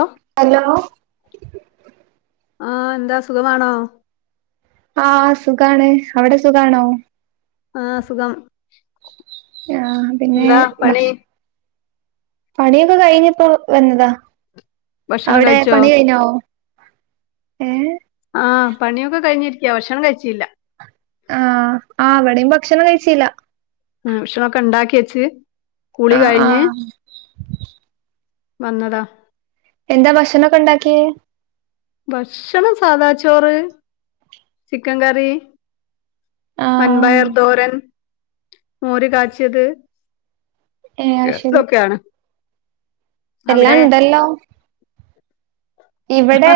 ഓഹ് hello? ആഹ എന്താ അ സുഖമാണോ? ആ, സുഖാണ്, അവിടെ സുഖണോ? ആഹ, സുഖം. ആ പിന്നെ, എന്താ പണി ഭക്ഷ പണിയൊക്കെ കഴിഞ്ഞപ്പോ വന്നതാ, ഭക്ഷണം അവിടെ കഴിച്ചോ പണി കഴിഞ്ഞോ? ഏ? ആഹ, പണിയൊക്കെ കഴിഞ്ഞിരിക്ക, ഭക്ഷണം കഴിച്ചില്ല. ആഹ ആ, അവിടെയും ഭക്ഷണം കഴിച്ചില്ല. ഉം, ഭക്ഷണം ഒക്കെ ഉണ്ടാക്കി വെച്ച്, കുളി ആഹ് കഴിഞ്ഞ്. ആഹ് വന്നതാ. എന്താ ഭക്ഷണക്കെ ഉണ്ടാക്കിയേ? ഭക്ഷണം സാധാ ചോറ്, ചിക്കൻ കറി. ആഹ് വൻപയർതോരൻ, മോര് കാച്ചിത്. ഏഹ് അത് ശരി എതൊക്കെയാണ്. എല്ലാം ഉണ്ടല്ലോ? ഇവിടെ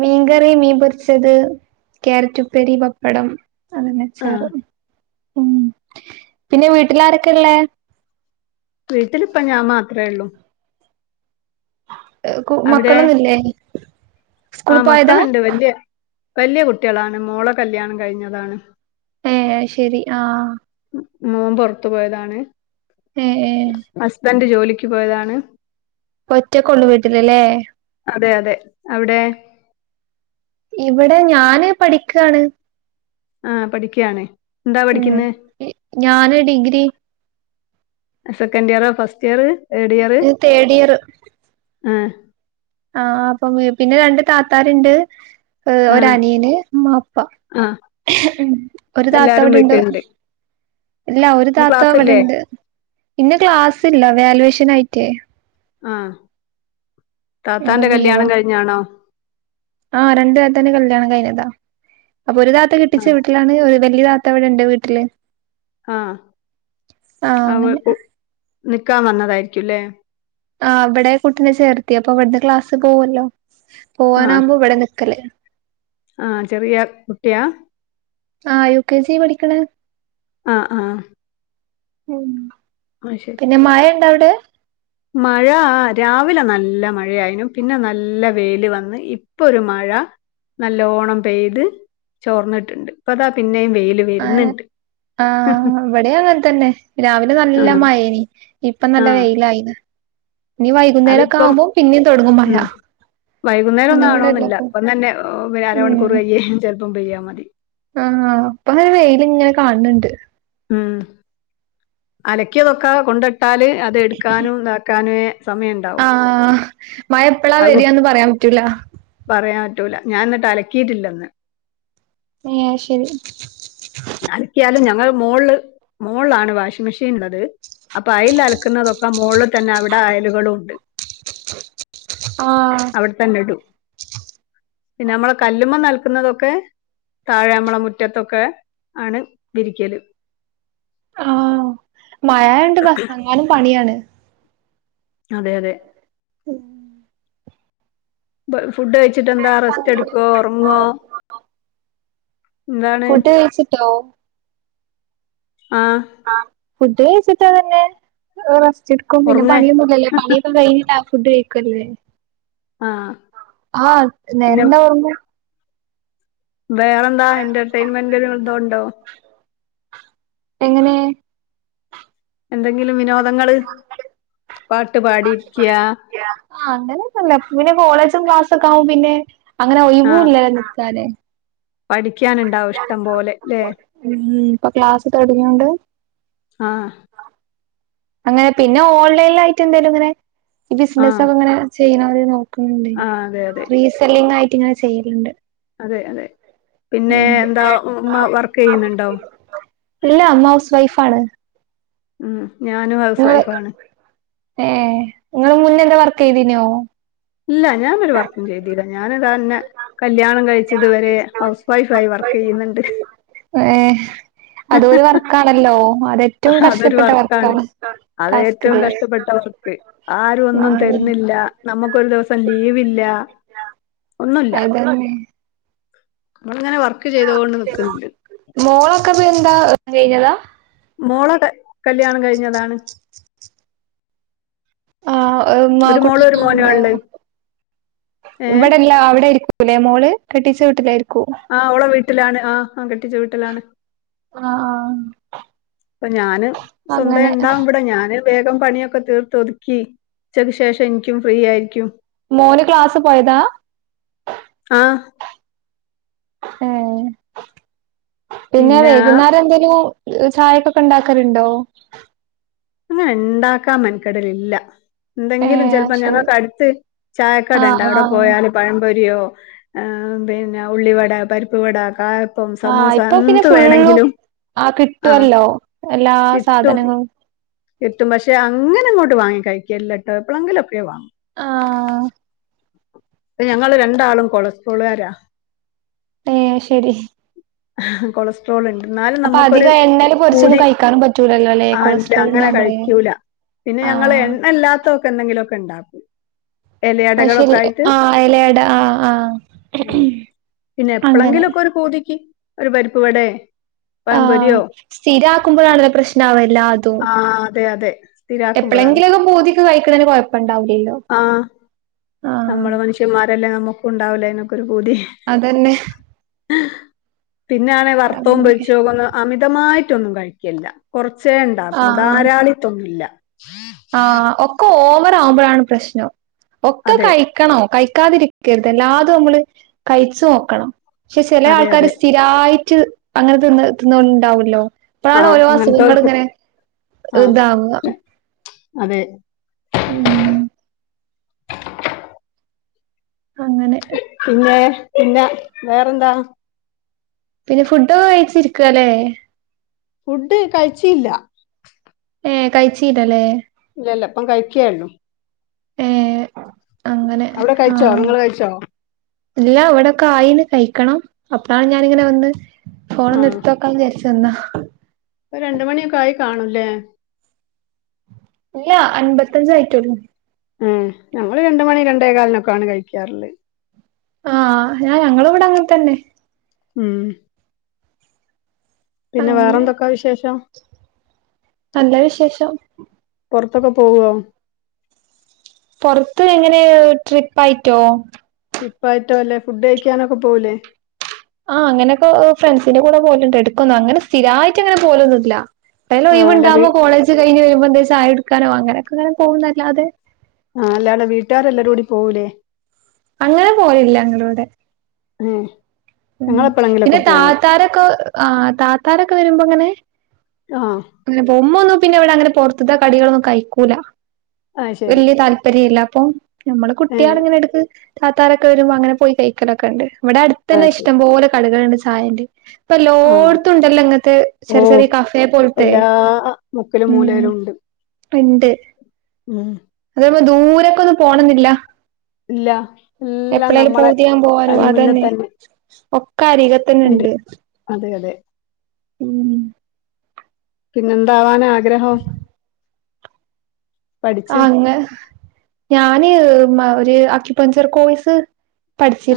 മീൻകറി, മീൻ പൊരിച്ചത്, കാരറ്റുപ്പേരി, പപ്പടം. ആ [unintelligible] ഉം പിന്നെ വീട്ടിൽ ആരൊക്കെ ഉള്ളേ? വീട്ടിലിപ്പ ഞാൻ മാത്രേ ഉള്ളൂ. കു അവിടെ മക്കളൊന്നുംല്ലേ? സ്കൂൾ ആ പോയതാ മക്കളുണ്ട്. വല്യേ വല്യേ കുട്ടികളാണ്, മോള കല്യാണം കഴിഞ്ഞതാണ്. ഏഹ് ശരി. ആ മോൻ പൊറത്തു പോയതാണ്. ഏഹ് ഏ. ഹസ്ബന്റ് ജോലിക്ക് പോയതാണ്. ഒറ്റക്കൊള്ളു വീട്ടിലല്ലേ. അതെ അതെ, അവിടെ? ഇവിടെ ഞാന് പഠിക്കാണ്. ആ പഠിക്കാണ്. ഉം ഞാന് ഡിഗ്രി. സെക്കൻഡ് ഇയറാ first year, third year third year ആ. ആഹ് ആ അപ്പം പിന്നെ രണ്ട് താത്താര്ണ്ട്. ഏഹ് ഒരു ആഹ് അനിയന് ഉമ്മ ഉപ്പ, ആഹ് ഒരു താത്ത എല്ലാരും ഇവിടെണ്ട്. വീട്ടില്ണ്ട്. ഇല്ല ഒരു ഇന്ന് താത്ത ക്ലാസ്സില്ലേ? ഇവിടെണ്ട്. ഇന്ന് ക്ലാസ്സ്ല്ല വാലുവേഷൻ ആയിട്ട്. ആ എന്തോ താത്താന്റെ കല്യാണം കഴിഞ്ഞാണോ? ആഹ് രണ്ട്‌ താത്താന്റെ കല്യാണം കഴിഞ്ഞതാ. അപ്പൊ ഒരു താത്ത കെട്ടിച്ചു ആഹ് വീട്ട ണ് വലിയ താത്തവിടെ ണ്ട് വീട്ടില്. ആഹ ആ അവൾ അങ്ങനെ കു നിക്കാൻ വന്നതായിരിക്കുംല്ലേ? ആ ഇവിടെ കൂട്ടീനെ ചേർത്തി. അപ്പൊ ഇവിടുന്ന് ക്ലാസ് പോവല്ലോ, പോവാനാകുമ്പോ ഇവിടെ നിക്കല്. ആഹ ചെറിയ കുട്ടിയാ? ആ യു കെ ജി പഠിക്കണ്. ആഹ് ആ. ഉം. [unintelligible] പിന്നെ മഴണ്ട അവിടെ? മഴ ആ രാവിലെ നല്ല മഴയായിനു, പിന്നെ നല്ല വെൽ വന്ന്, ഇപ്പൊ ഒരു മഴ. നല്ലോണം പെയ്ത് ചോർന്നിട്ട്ണ്ട്. ഇപ്പ അതാ പിന്നെയും വെയില് വര്ന്ന്ണ്ട്. ആ ഇവിടെം അങ്ങനെ തന്നെ. രാവിലെ നല്ല ആഹ് മയേനി, ഇപ്പ നല്ല ആഹ് വെയിലായിന്ന്. ഇനി വൈകുന്നേരൊക്കെ ആവുമ്പോ പിന്നേം തൊടങ്ങും മഴ. വൈകുന്നേരൊന്നും ആവണോന്നില്ല. അങ്ങനെയല്ലപ്പൊ ഇപ്പം തന്നെ ഏഹ് അരമണിക്കൂർ കയ്ഞ്ഞ ചെലപ്പം പെയ്യാ മതി. ആ ഇപ്പങ്ങനെ വെയില്ങ്ങനെ കാണണണ്ട്. ഉം അലക്കിയതൊക്കാ കൊണ്ടിട്ടാല് അത് എടുക്കാനും താക്കാനേ സമയണ്ടാ ആ മഴ എപ്പളാ വരാന്ന് പറയാൻ പറ്റൂല. പറയാൻ പറ്റൂല. ഞാൻ ഇന്നട്ട് അലക്കിയിട്ടില്ലന്ന്. ഏഹ് അത് ശരി. അലക്കിയാലും, ഞങ്ങള് മോളില് മോളിലാണ് വാഷിംങ്ങ് മെഷീൻ ഇള്ളത്. അപ്പൊ അയില് അലക്കുന്നതൊക്കെ മോള് തന്നെ അവിടെ അയലുകളും ഇണ്ട്. ആ തൊരുത്തൻ എടു. പിന്നെ നമ്മളെ കല്ലുമ്മന്നലക്കുന്നതൊക്കെ താഴെമ്മള മുറ്റത്തൊക്കെ. ആണ് വിരിക്കലും ആ മയായോണ്ട് [unintelligible] ങ്ങാനും പണിയാണ്. അതെ അതെ ഉം വ ഫുഡ് കഴിച്ചിട്ടെന്താ റെസ്റ്റ് എടുക്കോ ഒറങ്ങോ? ഫുഡ് കഴിച്ചിട്ടോ? ആ ആ ഫുഡ്‌ കഴിച്ചിട്ട വരണേ? റസ്റ്റ് എട്ക്കും. പിന്നെ ഉറങ്ങേ പണിയൊന്ന്ല്ലല്ലോ പണിയൊക്കെ കഴിഞ്ഞിട്ട ഫുഡ് കഴിക്കല്ലേ. ആ ആ പിന്നെ [unintelligible] വേറെന്താ എന്റർടൈയിൻമെന്റ്കൾന്തോ ഉണ്ടോ? എങ്ങനെ? എന്തെങ്കിലും വിനോദങ്ങള് പാട്ട് പാടിരിക്ക ആ അങ്ങനെന്നുല്ല. പിന്നെ കോളേജും ക്ലാസ്സൊക്കെ ആവുമ്പൊ പിന്നെ അങ്ങനെ ഒയിവൂല്ലല്ലോ നിക്കാന്. പഠിക്കാന്ണ്ടാവും ഇഷ്ടം പോലെ ലെ? ഉം ഇപ്പൊ ക്ലാസ്സ് തൊടങ്ങോണ്ട് ആഹ് അങ്ങനെ പിന്നെ ഓൺലൈലായിട്ട് എന്തേലുങ്ങനെ ആഹ് ബിസിനസ്നൊക്കെങ്ങനെ ചെയ്യണത് നോക്കുണ്ടെ ആഹ് അതെ അതെ റീസെല്ലിങ്ങായിട്ട് ഇങ്ങനെ ചെയ്യല്ണ്ട്. അതെ അതെ. പിന്നെ എന്താ ഉമ്മ വർക്കെയ്യ്ണണ്ടോ? ഇല്ല ഉമ്മ ഹൗസ് വൈഫാണ്. ഉ ഞാനും ഹൗസ്‌ വൈഫാണ്. ഏ ഇങ്ങള് മുന്നെന്താ വർക്ക് ചെയ്തീനോ? ഇല്ല ഞാൻ ഒരു വർകു ഒന്നും ചെയ്തില്ല. ഞാനാതന്നെ ഇന്നെ കല്യാണം കയ്ച്ചതുവരെ ഹൗസ് വൈഫായി വർക്ക് ചെയ്യുന്നുണ്ട്. ഏ അതൊരു വർക്കാണല്ലോ. അതെ അതൊരു വർക്കാണ്. അത് ഏറ്റവും ടാസ്ക്കള് കഷ്ടപ്പെട്ട വർക്ക്. ആരും ഒന്നും ഉം തരുന്നില്ല. നമുക്കൊരു ദിവസം ലീവില്ല. ഒന്നുല്ല. അതന്നെ നമ്മളിങ്ങനെ വർക്ക് ചെയ്തോണ്ട് നിക്ണ്ണ്ട് മോളൊക്കെ ഇപ്പ എന്താ കയ്ഞ്ഞതാ? മോളൊക്കെ കല്യാണം കഴിഞ്ഞതാണ്. ആ മാ ഒരു മോളും ഒരു മോനുവാ കുട്ട്യേള്ണ്ടോ? ഇള്ളെ. ഏഹ് ഇവിടെല്ല അവിടെര്ക്കും ഇലേ മോള്. കെട്ടിച്ച വീട്ടിലായിരിക്കു. ആ ഓളെ വീട്ടിലാണ്. ആ ആ കെട്ടിച്ച വീട്ടിലാണ്. ആഹ് ആഹ് ഇപ്പൊ ഞാന് സ്വന്തായി അങ്ങനെ ഇണ്ടാവും. ഇബടെ ഞാന് വേഗം പണിയൊക്കെ തീർത്ത് ഒതുക്കി. ഉച്ചക്ക് ശേഷം എനിക്കും ഫ്രീ ആയിരിക്കും. മോന് ക്ലാസ് പോയതാ? ആഹ് ഏ പിന്നെ പിന്നാ വൈകുന്നേരം എന്തേലു ഇത് ചായക്കൊക്കെ ഒണ്ടാക്കാലുണ്ടോ? അങ്ങനെ ഇണ്ടാക്കാൻ മെനക്കെടലില്ല. ന്തെങ്കിലും ഏഹ് അത് ചെലപ്പോ ശരി ഞങ്ങക്ക് അടുത്ത് ചായക്കട ഇണ്ട് ആഹ് അവിട ആഹ് പോയാല് പഴംപൊരിയോ ആ പിന്നെ ഉള്ളിവട, പരിപ്പുവട, കാ പ്പം ആഹ് സമൂസ ഇപ്പൊ പിന്നെ എന്ത് ഫുള്ളും വേണെങ്കിലും ആഹ് എല്ലാ കിട്ടും. സാധനങ്ങളും കിട്ടും പക്ഷെ അങ്ങനെ ഇങ്ങോട്ട് വാങ്ങി കഴിക്കലില്ലട്ടോ. എപ്പൊളെങ്കിലൊക്കെ വാങ്ങും. ആ ടെ ഞങ്ങള് രണ്ടാളും കൊളസ്ട്രോളുകാരാ. ഏ ശെരി. കൊളസ് ട്രോള് ഇണ്ട്. ഇന്നാലും അപ്പൊ നമ്മക്കൊര് അധികം എണ്ണേല് പൊരിച്ചൊന്നും പൂതി. കഴിക്കാനും പറ്റൂലല്ലോ അല്ലെ ആഹ് ഇല്ല കൊളസ്ട്രോൾ അങ്ങനെ ഉണ്ടാവുമ്പോളേ കഴിക്കൂല പിന്നെ ഞങ്ങള് ആഹ് എണ്ണയില്ലാത്തൊതക്കെ എന്തെങ്കിലൊക്കെ ഇണ്ടാക്കും അത് ശരി ആഹ് എലയട ആഹ് ആഹ് പിന്നെ അങ്ങനെ എപ്പളങ്കിലൊക്ക ഒരു പൂതിക്ക് ഒരു പരിപ്പ്‌വടേ ആഹ് സ്ഥിരാക്കുമ്പഴാണല്ല പ്രശ്നാവ എല്ലാതും ആ അതെ അതെ സ്ഥിരാക്കുമ്പോഴാണ് എപ്പളെങ്കിലും ഒക്കെ പൂതിക്ക് കഴിക്ക്ണേന് കൊഴപ്പ ഉണ്ടാവൂലല്ലോ ആഹ് നമ്മള് മനുഷ്യന്മാരല്ലേ നമ്മക്കു ഉണ്ടാവൂലേ അയ്നൊക്കൊരു പൂതി അതന്നെ പിന്ന ഞാനെ വറ്ത്തൊം അങ്ങനെ പൊരിച്ചത് ഒന്നും അമിതമായിട്ടൊന്നും കഴിക്കേല്ല കൊറച്ചേ ഉണ്ടാക്കും. ആഹ് ധാരാളിത്തൊന്നു ഇല്ല ആഹ് ഒക്കൊ ഓവറാവുമ്പഴാണ് പ്രശ്നം. ഒക്കെ അതെ കഴി ക്കണോ കഴിക്കാതിരിക്കരുത് എല്ലാതു നമ്മള് കഴിച്ച് നോക്കണം. പക്ഷെ ചെല അതെ ആൾക്കാര് അതെ സ് ചി യായിറ്റ് അങ്ങന തിന്ന് തിന്നോണ്ട് ഇണ്ടാവൊല്ലോ ആ ഇപ്പളാണ് ഓരോ അസുഖങ്ങള് അങ്ങനത്തെ ഇങ്ങെനെ ആ ഇതാവ അതെ ഉം അങ്ങനെ ഇഹ് പിന്നേ പിന്ന വേറെന്താ പിന്നെ ഫുഡൊക്ക കഴിച്ചിരിക്കാല്ലേ ഫുഡ് കഴിച്ചീല്ല ഏഹ് കഴിച്ചീലല്ലേ ഇല്ലല്ല ഇപ്പം കഴിക്കേ ഒള്ളൂ ഏഹ് അങ്ങനെ അവിടെ കഴിച്ചോ ആഹ് നിങ്ങള് കഴിച്ചോ ഇല്ല ഇവിടൊക്ക ആയീന്ന് കഴിക്കണം. അപ്പളാണ് ഞാനിങ്ങനെ വന്ന് ഫോണൊന്ന് എട്ത്തോ ൽക്കാന്ന് വിചാരിച്ച് വന്ന. ഒരു രണ്ട് മണിയൊക്കെ ആയി കാണൂല്ലേ ഇല്ല അൻപത്തഞ്ചേ ആയി റ്റൊള്ളൂ ആഹ് ഞങ്ങള് രണ്ട് മണി രണ്ടേകാലിനൊക്കെ ആണ് കഴിക്കാറ്ള്ളേ ആഹ് ഞാൻ ഞങ്ങളും ഇവിട അങ്ങന തന്നെ ഉം പിന്നെ അങ്ങനെ വേറെന്തൊക്ക വിശേഷം നല്ല വിശേഷം പൊറ്ത്തൊക്ക പോവോ പൊറ്ത്ത് എങ്ങനെ ട്രിപ്പായിറ്റോ ട്രിപ്പായിറ്റോ അല്ലേ ഫുഡ് കഴിക്കാനൊക്ക പോവുലേ ആഹ് അങ്ങനെക്ക ഒ ഓ ഫ്രണ്ട്സിന്റെ കൂടെ പോഹല്ണ്ട് എട്ക്കൊന്ന്. അങ്ങനെ സ്ഥിരായിറ്റ് അങ്ങനെ പോവലൊന്നു ഇല്ല [unintelligible] ആഹ് അല്ല വീ ഒഴിവുണ്ടാവുമ്പോ കോളേജ് കഴിഞ്ഞ് വരുമ്പ എന്തേ ചായകൊടുക്കാനോ അങ്ങനെക്കങ്ങനെ പോകുന്നതല്ലാതെ ആഹ് അല്ലാതെ വീട്ടുകാരെല്ലരും കൂടി പോകൂലേ, അങ്ങനെ പോവല്ല ഞങ്ങളവ്ടെ ഉം ഉം. പിന്നെ താത്താരൊക്കെ ആഹ് താത്താരൊക്കെ വരുമ്പോ അങ്ങനെ ആഹ് ഇന്റെ ഉമ്മൊന്നും പിന്നെ ഇവിടെ അങ്ങനെ പുറത്ത്ത്തെ കടികളൊന്നും കഴിക്കൂല. അത് ശരി വല്യ താല്പര്യ ഇല്ല. അപ്പൊ നമ്മടെ ഏഹ് കുട്ട്യേളെങ്ങനെ എടുക്ക് താത്താരൊക്കെ വരുമ്പ അങ്ങനെ പോയി കഴിക്കലൊക്കെണ്ട്. ഇവിടെ അട്ത്തെന്നെ അത് ശരി ഇഷ്ടം പോലെ കടകള്ണ്ട് ചായേന്റെ ഇപ്പ ആഹ് എല്ലോട്ത്തുണ്ടല്ലോ ഇങ്ങൻത്തെ ചെറ്യേ ഓഹ് ചെറ്യേ കഫെ പോലു എല്ലാ മുക്കിലും മൂലയിലുണ്ട് ഉം അതേപോലെ ദൂരേക്കൊന്നും പോണെന്നില്ല. ഇല്ല എല്ലാം എപ്പളേലും നമ്മളെ പൂതിയാകും പോവാനും കൺമുന്നിൽ അതെന്നെ ! തന്നെ ! ! ! ! അതെയതെ ഉമ് പിന്നെ എന്താവാനാ ആഗ്രഹം. പഠിച്ച് ആഹ് അങ്ങ് ഞാൻ ഒരു അക്വിപ്പഞ്ചർ കോഴസ്.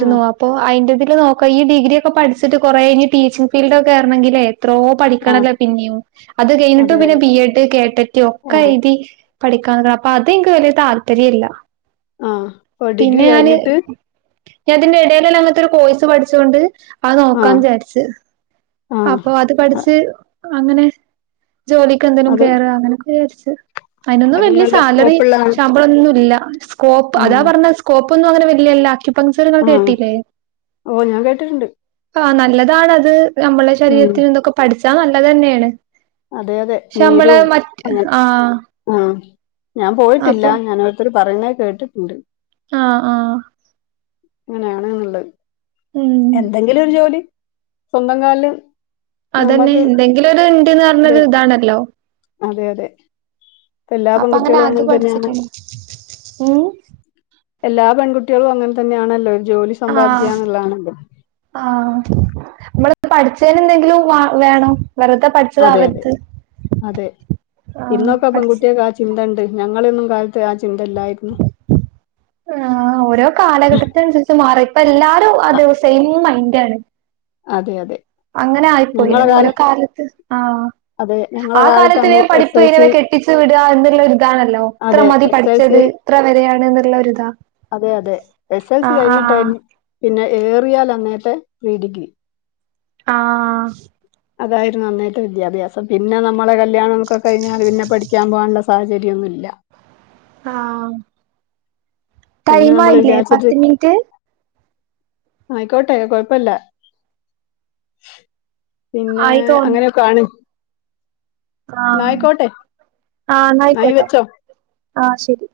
ആ അപ്പോ അയിന്റെ തില് നോ ഈ ഡിഗ്രിയൊക്കെ പഠിച്ചിട്ടു കുറേയിനി ടീച്ചിംഗ് ഫീൽഡിൽ കേറണെങ്കിലേ എത്രോ ആ പഠിക്കണല്ലോ പിന്നെയും അതുകഴിഞ്ഞിട്ടു അതെ പിന്നെ അതെ ബി. ഏഡ് ആ കേട്ടറ്റിയൊക്കെ എഴുതി. പഠിക്കാനപ്പൊ അതെനിക്കു വലിയ താല്പര്യമില്ല. ആ ഓ ഡിഗ്രി പിന്നെ ഞാന് കഴിഞ്ഞിട്ട് ഞാനതിന്റെ ഇടയിലുള്ള അങ്ങനത്തെയൊരു കോഴസു പഠിച്ചോണ്ട്. അഹ് ആ നോക്കാന്നു വിചാരിച്ചു. ആ അപ്പൊ അതു അ പഠിച്ച് അങ്ങനെ.. ജോലിക്കെന്തെങ്കിലും അത് കേറ അങ്ങനെയൊക്കെ വിചരിച്ച് അതിനൊന്നും അത് വലിയ നല്ല സാലറി, സ്കോപ്പുള്ളതാണ് ശമ്പളോന്നുല്ല. സ്കോപ്പ് അതാ ഉം പറഞ്ഞത് സ് സ്കോപ്പൊന്നുങ്ങനെ വല്ല്യ ല്ലാ ആക്യുപൻചർ ങൾ ആ കെട്ടിയില്ലേ ഓ ഞാൻ കേട്ടിട്ടുണ്ട് ആ നല്ലതാണതു നമ്മടെ ഉം ശരീരത്തിനിനൊക്കെ പഠിച്ചാ നല്ലതു തന്നെയാണ്. അതെ അതെ ശേ മ്മൾ മറ്റ് ആഹ് ആഹ് ഞാൻപോയിട്ടില്ല. അപ്പൊ ഞാനോരുത്തരു പറയണേ കേട്ടിട്ടുണ്ട്. ആഹ് ആഹ് ഇങ്ങനെയാണുള്ളത്, ഉം എന്തെങ്കിലൊരു ജോലി സ്വന്തം കാലില് അതന്നെ എന്തെങ്കിലൊരുണ്ടെന്നു പറഞ്ഞ ഇത് ഇതാണല്ലോ അതെ അതെ ഇപ്പൊ എല്ലാ അപ്പൊ അങ്ങനെ പെൺകുട്ടികളും അത്‌ തന്നെയാണ് പഠിച്ചിട്ടുണ്ട്. ഉമ് എല്ലാ പെൺകുട്ടികളും അങ്ങനെ തന്നെയാണല്ലോ ഒരു ജോലി സമ്പാദിക്കുക എന്നുള്ളതാണല്ലോ ആഹ്‌ നമ്മൾ പഠിച്ചേനെന്തെങ്കിലും വ വേണോ വെറുതെ പഠി അതെയതെ, അതെ ആഹ് ഇന്നൊക്കെ പഠിച്ച് പെൺകുട്ടികൾ കാ ചിന്ത ഇണ്ട് ഞങ്ങളൊന്നും കാലത്താ ആഹ് ചിന്തയില്ലായിരുന്നു. ആഹ് ഓരോ കാലഘട്ടത്തിനനുസരിച്ചു മാറി ഇപ്പല്ലാരും അത് സെയിം മൈൻഡാണ് അതെയതെ അങ്ങനെ ആയിപ്പോയി. ഓരോ കാലത്ത്. ആഹ് അതെ ഞങ്ങളെ ആ കാലത്ത് കാലത്തില്‌ അന്ന് എസ് പഠിപ്പു എൽ തീരുക സി കെട്ടിച്ചു വിടുക എന്നുള്ളതാണല്ലോ ഇത്ര അതെ മതി എസ് എൽ പഠിച്ചത്. ഇത്ര വരെയാണെന്നുള്ള യൊരിതാ. അതെയതെ എസ് എൽ സി കഴിഞ്ഞിട്ടായിലും പിന്നെ യേറിയാല ന്നത്തെ പ്രീഡിഗ്രി ആഹ് അതായിരുന്നു അന്നേരത്തെ വിദ്യാഭ്യാസം. പിന്നെ നമ്മടെ കല്യാണക്കെ കഴിഞ്ഞാൽ പിന്നെ പഠിക്കാൻ പോകാനുള്ള സ സാഹചര്യന്നുല്ല ആഹ് പിന്നെ നമ്മൾ ടൈംമായില്ലേ വിചാരിച്ചിട്ട് പത്തു മിനിറ്റ്. ആയിക്കോട്ടെ കൊഴപ്പല്ല. പിന്നെ ആയി തോന്നുന്നു അങ്ങനെയൊക്കെ ആണ് എന്നാ ആഹ് ആയിക്കോട്ടെ ആഹ് നായി ന്നായിക്കോട്ടെ വെച്ചോ ആഹ് ശരി.